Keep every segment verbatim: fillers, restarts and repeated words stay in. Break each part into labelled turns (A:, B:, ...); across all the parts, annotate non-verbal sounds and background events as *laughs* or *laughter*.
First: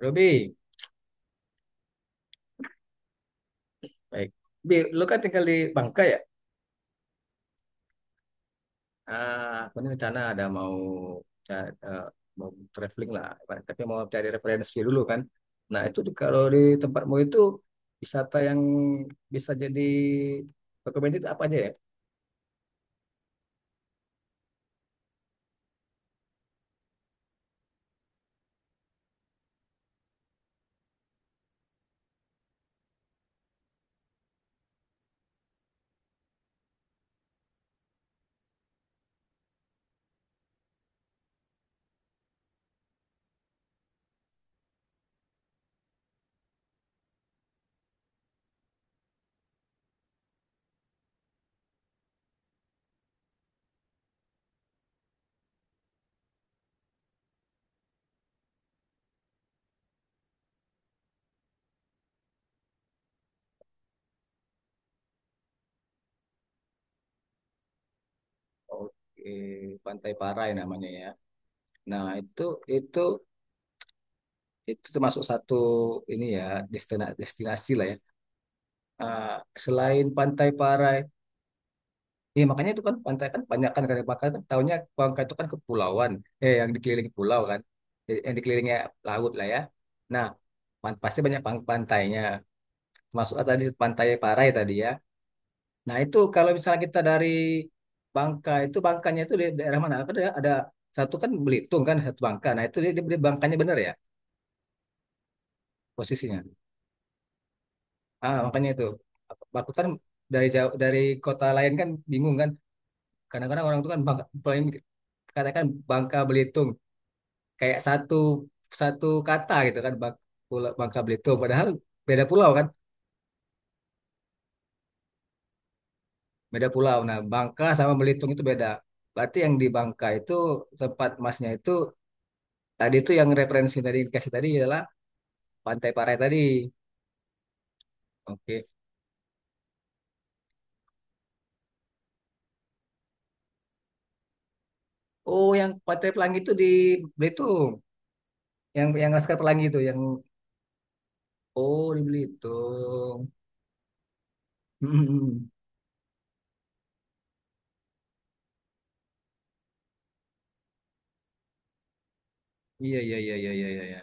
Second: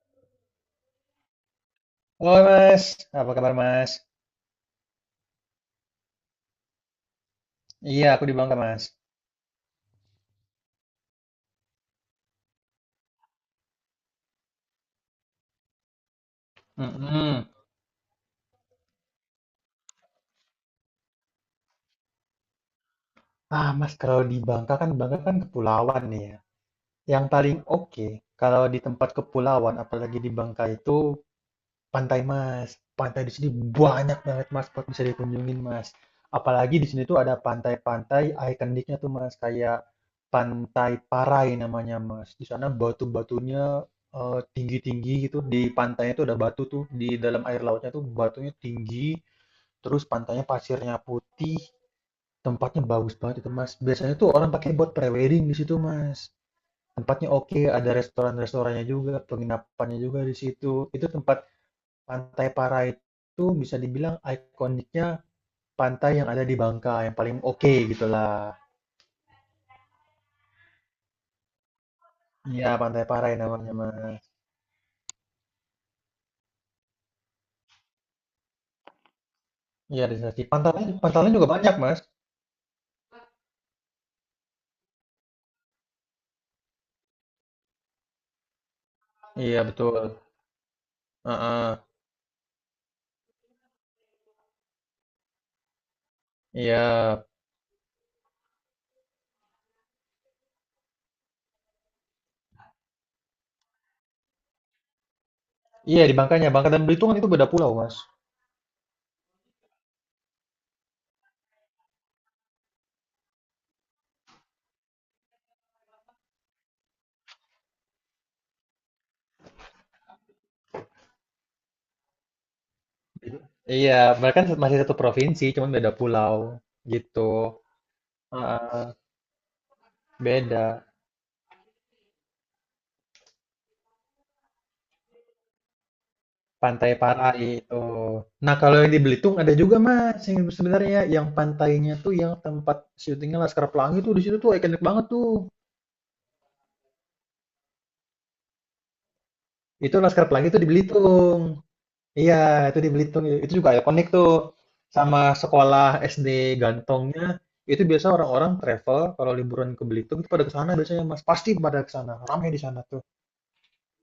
A: Robi,
B: Halo Mas, apa kabar Mas?
A: baik. Bi, lu kan tinggal di Bangka ya?
B: Iya, aku di Bangka Mas.
A: Ah, aku ini rencana ada mau ca- eh, mau traveling lah, tapi mau cari referensi dulu kan. Nah, itu di- kalau di tempatmu itu
B: Mm-mm.
A: wisata yang bisa jadi rekomendasi itu apa aja ya?
B: Ah Mas, kalau di Bangka kan Bangka kan kepulauan nih ya. Yang paling oke kalau di tempat kepulauan, apalagi di Bangka itu pantai Mas. Pantai di sini banyak banget Mas buat bisa dikunjungin Mas. Apalagi di sini tuh ada pantai-pantai ikoniknya tuh Mas, kayak Pantai Parai namanya Mas. Di sana batu-batunya eh, tinggi-tinggi gitu. Di pantainya tuh ada batu tuh di dalam air lautnya tuh batunya tinggi, terus pantainya pasirnya putih, tempatnya bagus banget itu Mas. Biasanya tuh orang pakai buat prewedding di situ Mas. Tempatnya oke, ada restoran-restorannya juga, penginapannya juga di situ itu. Tempat pantai Parai itu bisa dibilang ikoniknya pantai yang ada di Bangka yang paling oke gitulah.
A: Oke, Pantai Parai namanya ya. Nah, itu
B: Iya
A: itu
B: pantai Parai namanya Mas.
A: itu termasuk satu ini ya, destina- destinasi lah ya. Ah,
B: Iya
A: selain
B: di sana sih
A: Pantai
B: pantai,
A: Parai.
B: pantainya juga banyak Mas.
A: Iya makanya itu kan pantai kan banyak kan, kalau bakar kan tahunya Bangka itu kan kepulauan, eh yang dikelilingi pulau kan. Jadi, yang dikelilingi laut lah ya.
B: Iya betul.
A: Nah, pan- pasti banyak pang-
B: Heeh.
A: pantainya, masuk kan tadi Pantai Parai tadi ya. Nah, itu kalau misalnya
B: Iya.
A: kita dari Bangka itu, Bangkanya itu di daerah mana? Kan ada ada satu kan Belitung, kan satu Bangka. Nah, itu dia, dia dia Bangkanya benar ya
B: Iya di
A: posisinya.
B: Bangkanya, Bangka dan Belitung kan itu beda pulau Mas.
A: Ah makanya itu aku kan dari jauh, dari kota lain kan bingung kan. Kadang-kadang orang itu kan Bangka, paling- katakan Bangka Belitung kayak satu satu kata gitu kan. Bang- Pulau- Bangka Belitung, padahal beda pulau kan.
B: Iya, mereka kan masih satu provinsi, cuman beda pulau
A: Beda pulau. Nah,
B: gitu.
A: Bangka sama Belitung itu beda.
B: Heeh,
A: Berarti yang di Bangka itu
B: beda.
A: tempat masnya itu tadi, itu yang referensi tadi dikasih tadi adalah Pantai Parai tadi.
B: Pantai Parai itu. Nah,
A: Oke.
B: kalau yang di Belitung ada juga Mas, yang sebenarnya yang pantainya tuh yang tempat syutingnya Laskar Pelangi tuh di situ tuh ikonik banget tuh.
A: Oh, yang Pantai Pelangi itu di Belitung, yang yang Laskar Pelangi itu
B: Itu
A: yang
B: Laskar Pelangi tuh di Belitung.
A: oh, di
B: Iya, itu di
A: Belitung.
B: Belitung. Itu juga ikonik tuh. Sama
A: *laughs*
B: sekolah S D Gantongnya itu biasa orang-orang travel kalau liburan ke Belitung itu pada ke sana biasanya Mas. Pasti pada ke sana. Ramai di sana
A: Iya,
B: tuh.
A: iya, iya, iya, iya, iya.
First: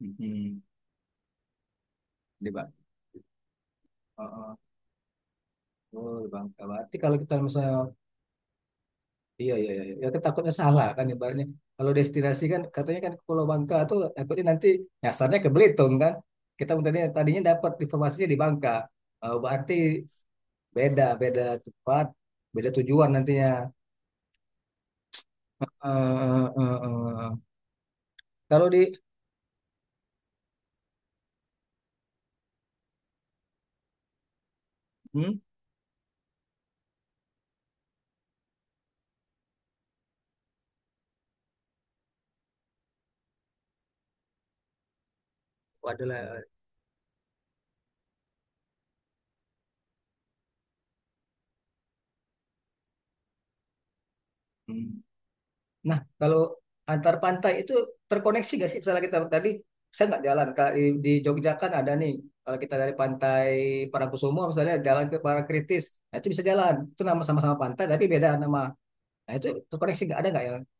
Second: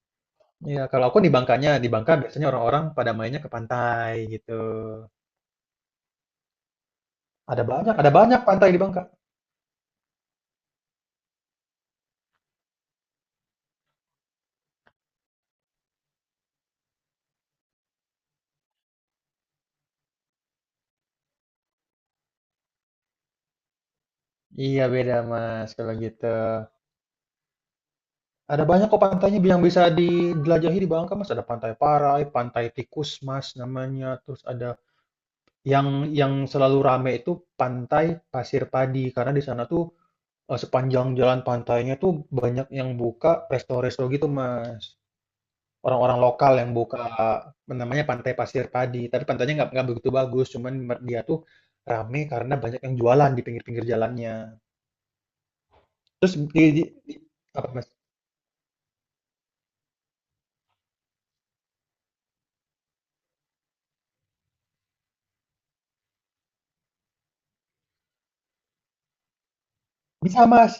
A: Hmm.
B: Iya, kalau aku di Bangkanya, di Bangka biasanya
A: di Bang
B: orang-orang pada mainnya ke pantai
A: Oh,
B: gitu.
A: oh. Oh, di Bangka berarti kalau kita
B: Ada
A: misalnya
B: banyak, ada banyak pantai di Bangka.
A: iya, iya, iya, iya. Ya, kan takutnya salah kan, ibaratnya. Kalau destinasi kan katanya kan ke Pulau Bangka tuh, takutnya nanti nyasarnya ke Belitung kan. Kita tadinya, tadinya dapat informasinya di Bangka. Eh, berarti beda, beda tempat, beda tujuan nantinya.
B: Iya beda
A: Eh,
B: Mas kalau gitu.
A: eh, eh, eh.
B: Ada
A: Kalau di,
B: banyak kok pantainya yang bisa dijelajahi di Bangka Mas. Ada Pantai Parai, Pantai Tikus Mas namanya. Terus ada
A: hmm,
B: yang yang selalu rame itu Pantai Pasir Padi, karena di sana tuh eh, sepanjang jalan pantainya tuh banyak yang buka resto-resto gitu Mas. Orang-orang
A: adalah,
B: lokal yang buka, apa namanya, Pantai Pasir Padi. Tapi pantainya nggak nggak begitu bagus, cuman mer- dia tuh rame karena banyak yang jualan di pinggir-pinggir jalannya.
A: nah,
B: Terus
A: kalau
B: di, di-
A: antar
B: di-
A: pantai
B: apa
A: itu
B: Mas?
A: terkoneksi gak sih? Misalnya kita tadi, saya nggak jalan. Kalau Di, di Jogja kan ada nih, kalau kita dari Pantai Parangkusumo misalnya jalan ke Parangkritis, nah itu bisa jalan. Itu nama sama-sama pantai, tapi beda nama. Nah itu terkoneksi nggak, ada nggak
B: Bisa
A: ya?
B: Mas,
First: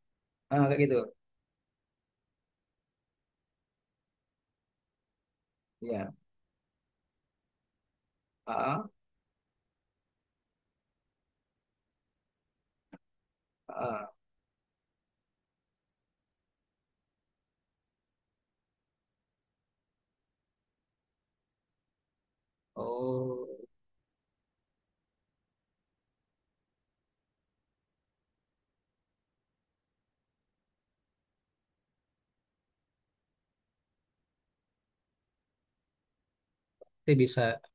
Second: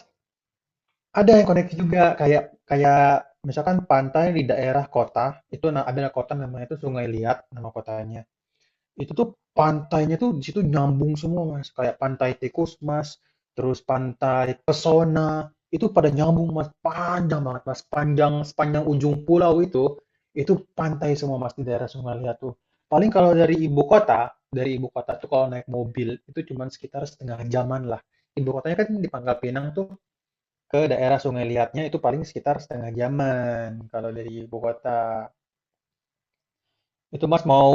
A: Ah, kayak gitu.
B: ada yang koneksi juga kayak kayak misalkan pantai di daerah kota itu na- ada
A: Ya.
B: kota namanya itu Sungai Liat nama kotanya.
A: Ah, ah,
B: Itu tuh pantainya tuh di situ nyambung semua, Mas. Kayak pantai tikus, Mas, terus
A: ah.
B: pantai pesona, itu pada nyambung, Mas. Panjang banget, Mas. Panjang sepanjang ujung pulau itu, itu pantai semua, Mas, di daerah Sungai Liat tuh. Paling kalau
A: Oh,
B: dari ibu kota, dari ibu kota tuh kalau naik mobil itu cuman sekitar setengah jaman lah. Ibu kotanya kan di Pangkal Pinang tuh, ke daerah Sungai Liatnya itu paling sekitar setengah jaman kalau dari ibu kota.
A: itu
B: Itu
A: bisa.
B: Mas mau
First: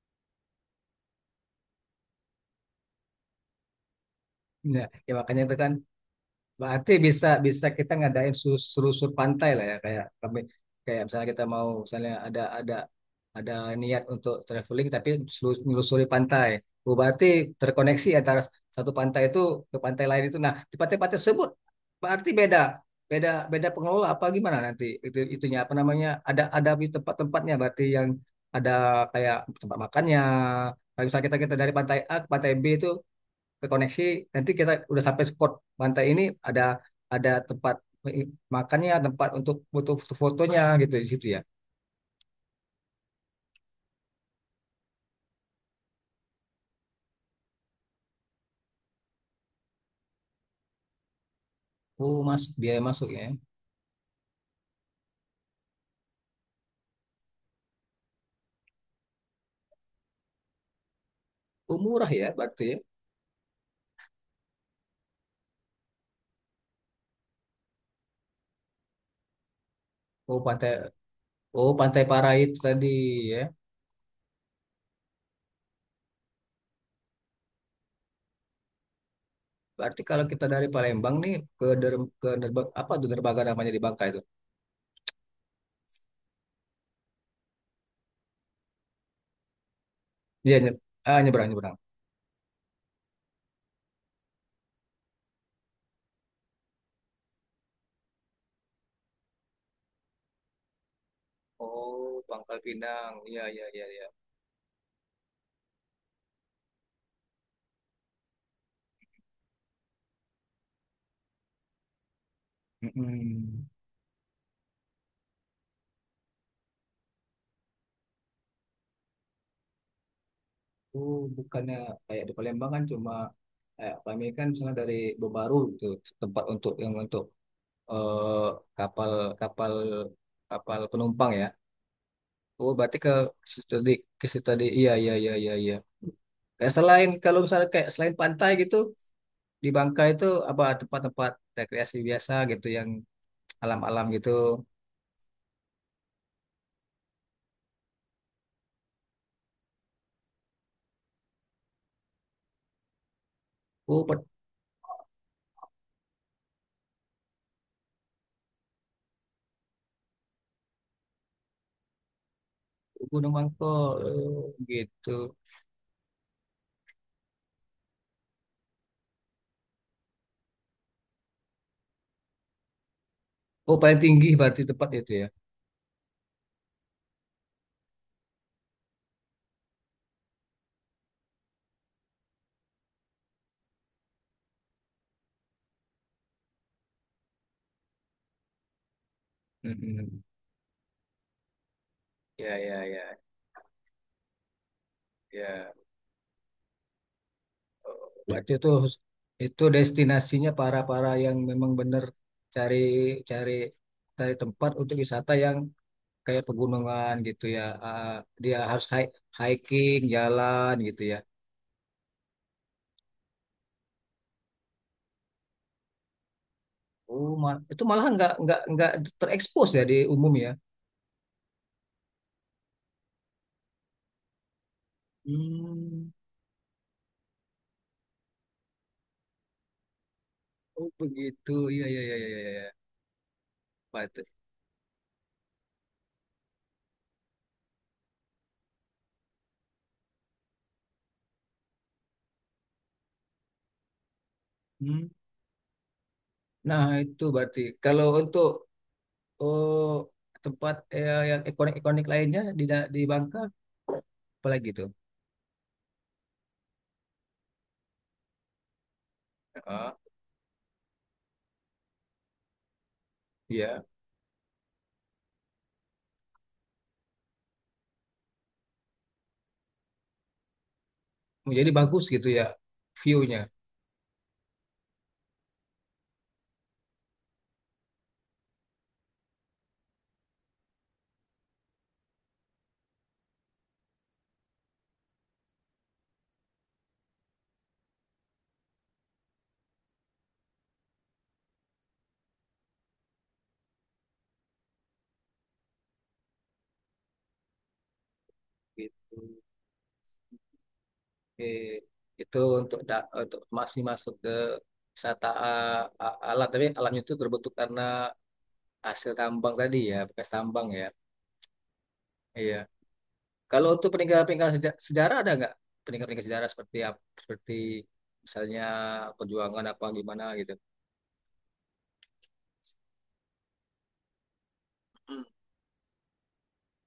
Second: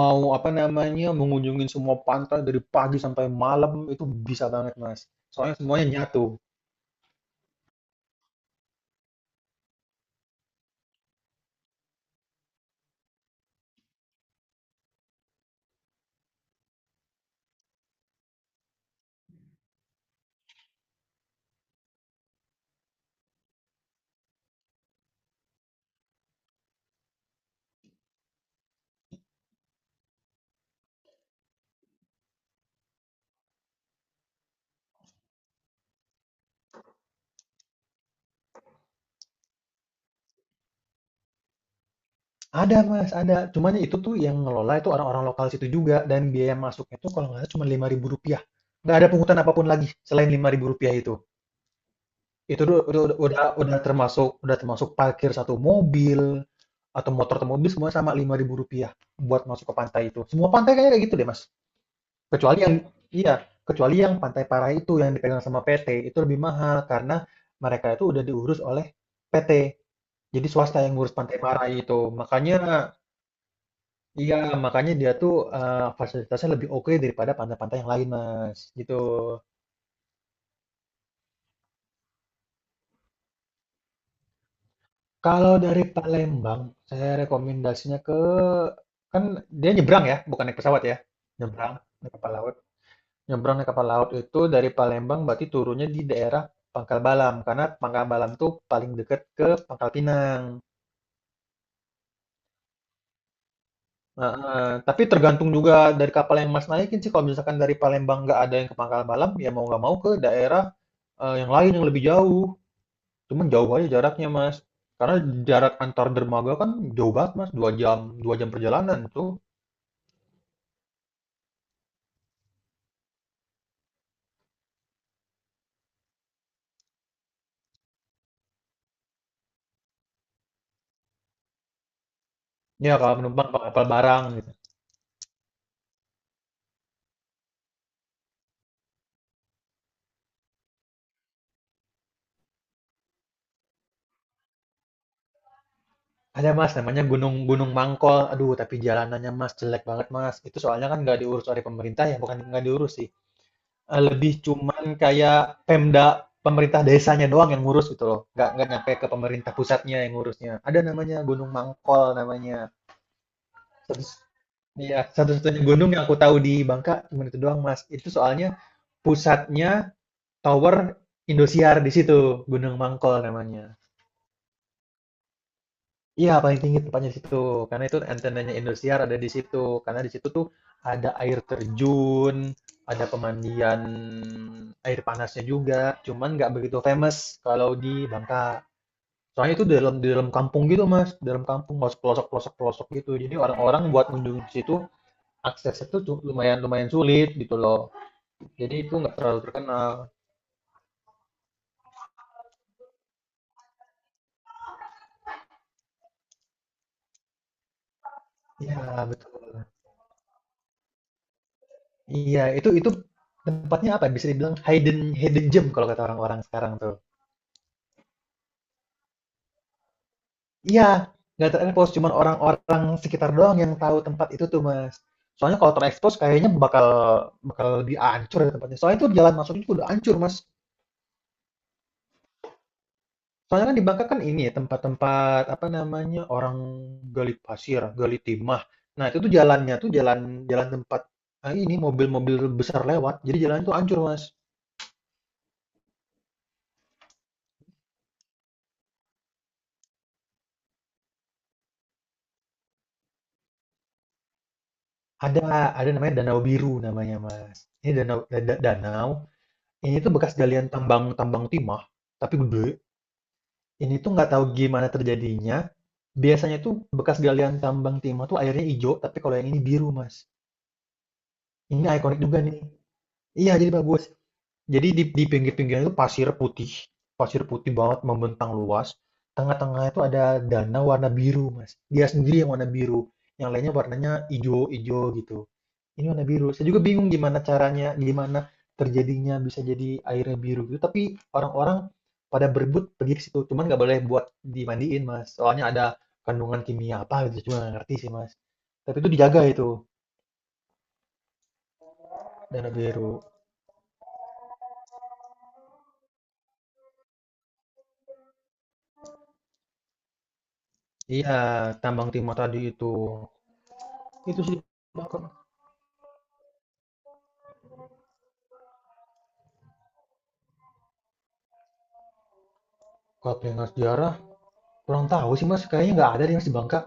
B: mau apa namanya mengunjungi semua pantai dari pagi sampai malam itu bisa banget
A: Ya,
B: Mas.
A: ya makanya
B: Soalnya
A: itu kan
B: semuanya nyatu.
A: berarti bisa bisa kita ngadain sus- selusur pantai lah ya, kayak kami kayak misalnya kita mau, misalnya ada ada ada niat untuk traveling tapi selus- menelusuri pantai. Oh, berarti terkoneksi antara satu pantai itu ke pantai lain itu. Nah, di pantai-pantai tersebut berarti beda beda beda pengelola apa gimana nanti itu, itunya apa namanya ada ada di tempat-tempatnya berarti yang ada kayak tempat makannya. Kalau misalnya kita kita dari pantai A ke pantai B itu ke koneksi, nanti kita udah sampai spot pantai ini, ada ada tempat makannya, tempat untuk butuh fotonya gitu di situ ya.
B: Ada Mas, ada. Cuman itu tuh yang ngelola itu orang-orang lokal situ juga, dan biaya masuknya tuh kalau nggak salah cuma lima ribu rupiah. Nggak ada pungutan apapun lagi selain lima ribu rupiah itu.
A: Oh, mas,
B: Itu
A: biaya
B: udah, udah,
A: masuknya
B: udah, udah termasuk, udah termasuk parkir satu mobil atau motor atau mobil, semua sama lima ribu rupiah buat masuk ke pantai itu. Semua pantai kayaknya kayak gitu deh Mas.
A: oh murah ya
B: Kecuali
A: berarti
B: yang
A: ya.
B: iya, kecuali yang Pantai Parai itu yang dipegang sama P T, itu lebih mahal karena mereka itu udah diurus oleh P T.
A: oh
B: Jadi
A: pantai
B: swasta yang ngurus Pantai
A: oh,
B: Parai
A: Pantai
B: itu.
A: Parai itu tadi
B: Makanya
A: ya.
B: iya, makanya dia tuh eh, fasilitasnya lebih oke daripada pantai-pantai yang lain, Mas. Gitu.
A: Berarti kalau kita dari Palembang nih ke der, ke Derba- apa tuh derbaga namanya di Bangka itu?
B: Kalau dari Palembang, saya rekomendasinya ke, kan dia nyebrang ya, bukan
A: Iya,
B: naik
A: nye-
B: pesawat ya.
A: ah, nyebrang,
B: Nyebrang
A: nyebrang.
B: naik kapal laut. Nyebrang naik kapal laut itu dari Palembang berarti turunnya di daerah Pangkal Balam, karena Pangkal Balam tuh paling deket ke Pangkal Pinang.
A: Oh, Bangka Pinang, iya, iya, iya, iya.
B: Heeh, tapi tergantung juga dari kapal yang Mas naikin sih. Kalau misalkan dari Palembang nggak ada yang ke Pangkal Balam, ya mau nggak mau ke daerah eh, yang lain yang lebih jauh. Cuman
A: Mm-mm.
B: jauh aja jaraknya, Mas. Karena jarak antar dermaga kan jauh banget, Mas. Dua jam, dua jam perjalanan tuh.
A: Oh, bukannya kayak di Palembang kan cuma kayak kami kan misalnya dari Bobaru gitu tempat untuk, yang untuk, eh, kapal, kapal kapal penumpang ya. Oh,
B: Ya
A: berarti ke
B: kalau penumpang
A: situ
B: kapal
A: tadi,
B: barang
A: ke situ
B: gitu.
A: tadi. Iya, iya, iya, iya, iya. Kayak selain kalau misalnya kayak selain pantai gitu di Bangka itu apa tempat-tempat rekreasi biasa gitu yang alam-alam gitu?
B: Ada Mas, namanya Gunung Gunung Mangkol. Aduh, tapi jalanannya Mas jelek banget Mas. Itu soalnya kan nggak diurus oleh pemerintah ya, bukan nggak diurus sih. Eh,
A: Oh, pe-
B: lebih cuman kayak Pemda, pemerintah desanya doang yang ngurus gitu loh. Nggak nggak nyampe ke pemerintah pusatnya yang ngurusnya. Ada namanya Gunung Mangkol namanya.
A: Gunung Mangkok,
B: Terus
A: oh,
B: iya,
A: gitu.
B: satu-satunya gunung yang aku tahu di Bangka cuma itu doang, Mas. Itu soalnya pusatnya Tower Indosiar di situ, Gunung Mangkol namanya.
A: Oh, paling tinggi berarti tempat itu ya.
B: Iya paling tinggi tempatnya di situ, karena itu antenanya Indosiar ada di situ, karena di situ tuh ada air terjun, ada pemandian air panasnya juga, cuman nggak begitu famous kalau di Bangka. Soalnya itu di dalam, di
A: Mm-mm.
B: dalam kampung gitu Mas, di dalam kampung harus pelosok pelosok
A: Ya, ya,
B: pelosok gitu.
A: ya,
B: Jadi orang-orang buat mengunjungi ke situ
A: ya.
B: aksesnya tuh cu- lumayan lumayan sulit gitu loh.
A: Berarti itu
B: Jadi itu nggak terlalu
A: itu
B: terkenal.
A: destinasinya para-para yang memang benar cari, cari cari tempat untuk wisata yang kayak pegunungan gitu ya. Ah, dia harus
B: Iya
A: hi-
B: betul.
A: hiking, jalan gitu ya.
B: Iya itu itu tempatnya apa ya? Bisa dibilang hidden hidden gem kalau kata orang-orang sekarang tuh.
A: Oh, ma- itu malah nggak nggak nggak terekspos ya di umum ya.
B: Iya, nggak terekspos, cuman orang-orang sekitar doang yang tahu tempat itu tuh, Mas. Soalnya kalau
A: Hmm,
B: terekspos kayaknya bakal bakal lebih hancur ya tempatnya. Soalnya itu jalan masuknya juga udah hancur, Mas.
A: oh begitu. Iya, iya, iya, iya, iya.
B: Soalnya kan di
A: Pak
B: Bangka kan
A: itu.
B: ini ya, tempat-tempat apa namanya orang gali pasir, gali timah. Nah itu tuh jalannya tuh jalan jalan tempat ah, ini mobil-mobil besar lewat. Jadi jalan itu hancur, Mas.
A: Hmm. Nah itu berarti kalau untuk oh, tempat, eh, yang ikonik-ikonik lainnya di da- di Bangka apalagi tuh?
B: Ada ada namanya Danau Biru namanya, Mas. Ini danau da- da- danau
A: Ah.
B: ini tuh bekas galian tambang tambang timah tapi gede.
A: Iya,
B: Ini tuh nggak tahu gimana terjadinya, biasanya tuh bekas galian tambang timah tuh airnya hijau, tapi kalau yang ini biru, Mas.
A: jadi
B: Ini
A: bagus
B: ikonik
A: gitu
B: juga
A: ya
B: nih.
A: view-nya
B: Iya, jadi bagus. Jadi di, di pinggir-pinggirnya itu pasir putih. Pasir putih banget membentang luas. Tengah tengah itu ada danau warna biru, Mas. Dia sendiri yang warna biru. Yang lainnya warnanya hijau-hijau gitu. Ini warna biru. Saya juga bingung gimana caranya, gimana terjadinya bisa jadi airnya biru gitu. Tapi orang-orang pada berebut pergi ke situ. Cuman nggak boleh buat dimandiin, Mas. Soalnya ada kandungan kimia apa gitu. Cuma nggak ngerti sih, Mas. Tapi itu dijaga
A: gitu.
B: itu,
A: Oke. Itu
B: dana
A: untuk da-
B: biru.
A: untuk masih masuk ke wisata a- a- alam, tapi alamnya itu berbentuk karena hasil tambang tadi ya, bekas tambang ya.
B: Iya, tambang timah
A: Iya.
B: tadi itu.
A: Kalau untuk
B: Itu
A: peninggalan-peninggalan
B: sih
A: seja-
B: di
A: sejarah ada
B: Bangka.
A: nggak? Peninggalan-peninggalan sejarah seperti ap- seperti misalnya perjuangan apa gimana gitu.
B: Kalau pengen sejarah, kurang
A: Hmm.
B: tahu sih, Mas. Kayaknya nggak ada di Mas di Bangka.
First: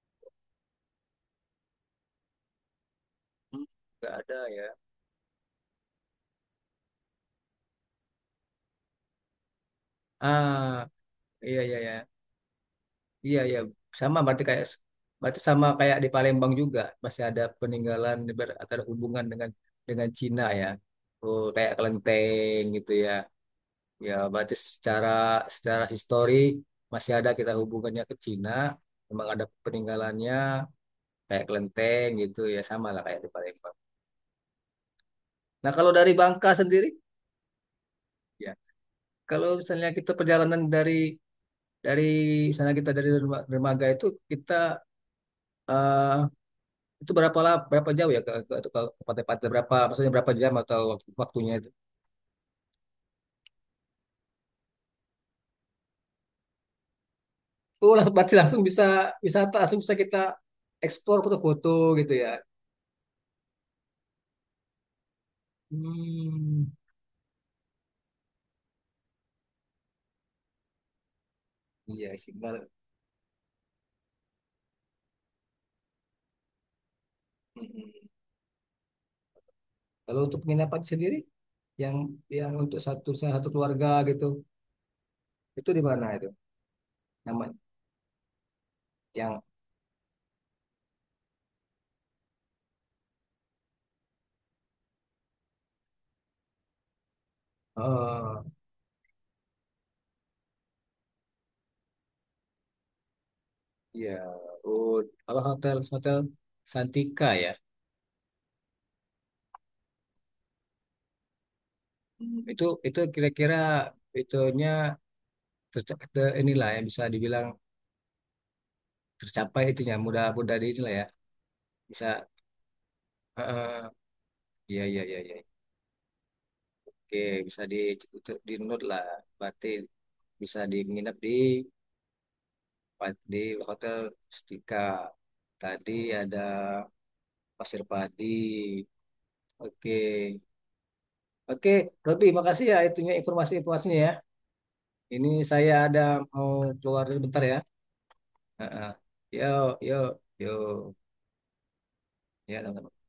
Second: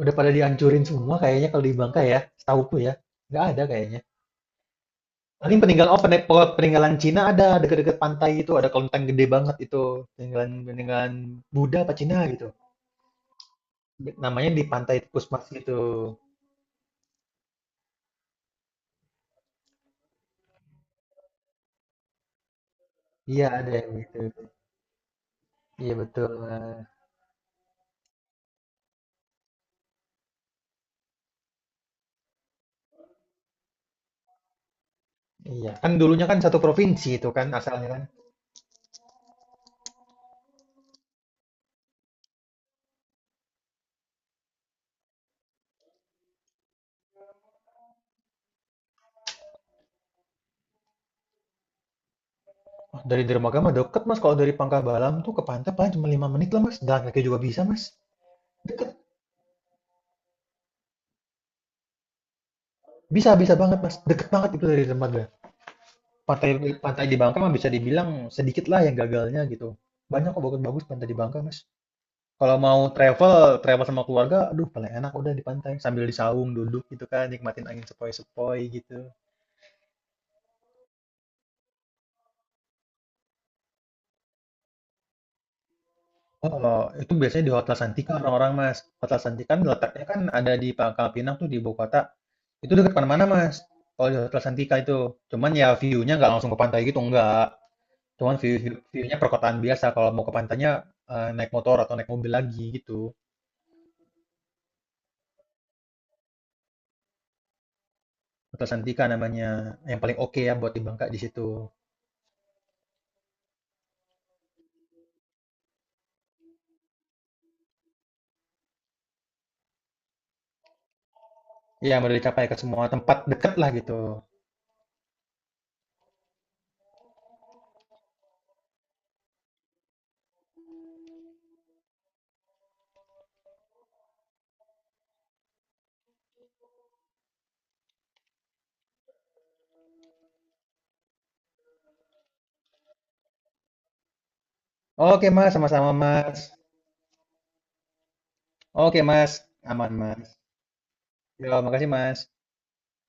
B: Udah pada dihancurin semua kayaknya kalau di Bangka ya. Setauku ya. Nggak ada
A: Hmm.
B: kayaknya.
A: Nggak ada ya.
B: Paling peninggalan, oh pene- pe- peninggalan Cina ada, dekat-dekat pantai itu ada kelenteng gede banget itu, peninggalan
A: Ah,
B: peninggalan
A: iya, iya,
B: Buddha
A: ya.
B: apa Cina gitu
A: Iya, iya. Sama berarti
B: namanya, di
A: kayak,
B: pantai
A: berarti
B: Pusmas
A: sama
B: gitu.
A: kayak di Palembang juga masih ada peninggalan ber- atau ada hubungan dengan dengan Cina ya. Oh, kayak kelenteng gitu ya.
B: Iya ada yang
A: Ya,
B: gitu.
A: berarti secara secara
B: Iya betul.
A: histori
B: Nah,
A: masih ada kita hubungannya ke Cina. Memang ada peninggalannya kayak kelenteng gitu ya, sama lah kayak di Palembang. Nah,
B: iya
A: kalau
B: kan
A: dari
B: dulunya kan
A: Bangka
B: satu
A: sendiri
B: provinsi itu kan asalnya kan.
A: ya. Kalau misalnya kita perjalanan dari dari misalnya kita dari Derma- dermaga itu kita, eh, itu berapa lah, berapa jauh ya ke ke, ke, ke Pantai Pantai berapa, maksudnya berapa jam atau waktu- waktunya itu?
B: Wah, dari Dermaga mah deket Mas, kalau dari Pangkabalam tuh ke pantai paling cuma lima menit lah Mas, jalan kaki juga bisa Mas.
A: Oh, langsung berarti langsung
B: Deket.
A: bisa wisata, langsung bisa kita eksplor foto-foto gitu ya.
B: Bisa, bisa banget Mas, deket banget itu dari Dermaga. Pantai
A: Hmm,
B: pantai di Bangka mah bisa dibilang sedikit lah yang gagalnya gitu, banyak kok bagus-bagus pantai di Bangka Mas.
A: iya sih.
B: Kalau
A: Bar-
B: mau travel, travel sama keluarga, aduh paling enak udah di pantai sambil di saung duduk gitu kan, nikmatin angin
A: Mm-mm.
B: sepoi-sepoi gitu.
A: Kalau untuk penginapan sendiri, yang yang untuk satu satu keluarga gitu, itu di mana itu?
B: Oh, kalau itu biasanya di
A: Nama
B: Hotel Santika orang-orang Mas. Hotel
A: yang
B: Santika kan letaknya kan ada di Pangkal Pinang tuh di ibu kota. Itu dekat mana-mana Mas. Kalau di Hotel Santika itu, cuman ya view-nya nggak langsung ke pantai gitu enggak. Cuman
A: Oh,
B: view, view, nya perkotaan biasa. Kalau mau ke pantainya eh, naik motor atau naik mobil lagi gitu.
A: iya, oh, apa, hotel hotel Santika ya.
B: Hotel Santika namanya, yang paling oke ya buat di Bangka di situ.
A: Hmm. Itu itu kira-kira itunya terca- te- inilah yang bisa dibilang tercapai itunya mudah-mudah di inilah ya
B: Iya,
A: bisa,
B: udah dicapai ke semua tempat deket lah
A: eh,
B: gitu.
A: iya, iya, iya, iya, oke, bisa di di note lah berarti, bisa di nginep di di hotel Stika tadi, ada Pasir Padi, oke, oke, Robi, makasih ya itunya informasi-informasinya ya, ini
B: Oke Mas,
A: saya
B: sama-sama
A: ada
B: Mas.
A: mau keluar dulu bentar ya. Eh, eh.
B: Oke Mas,
A: Yo,
B: aman
A: yo,
B: Mas.
A: yo.
B: Ya, makasih Mas.
A: Ya, teman-teman.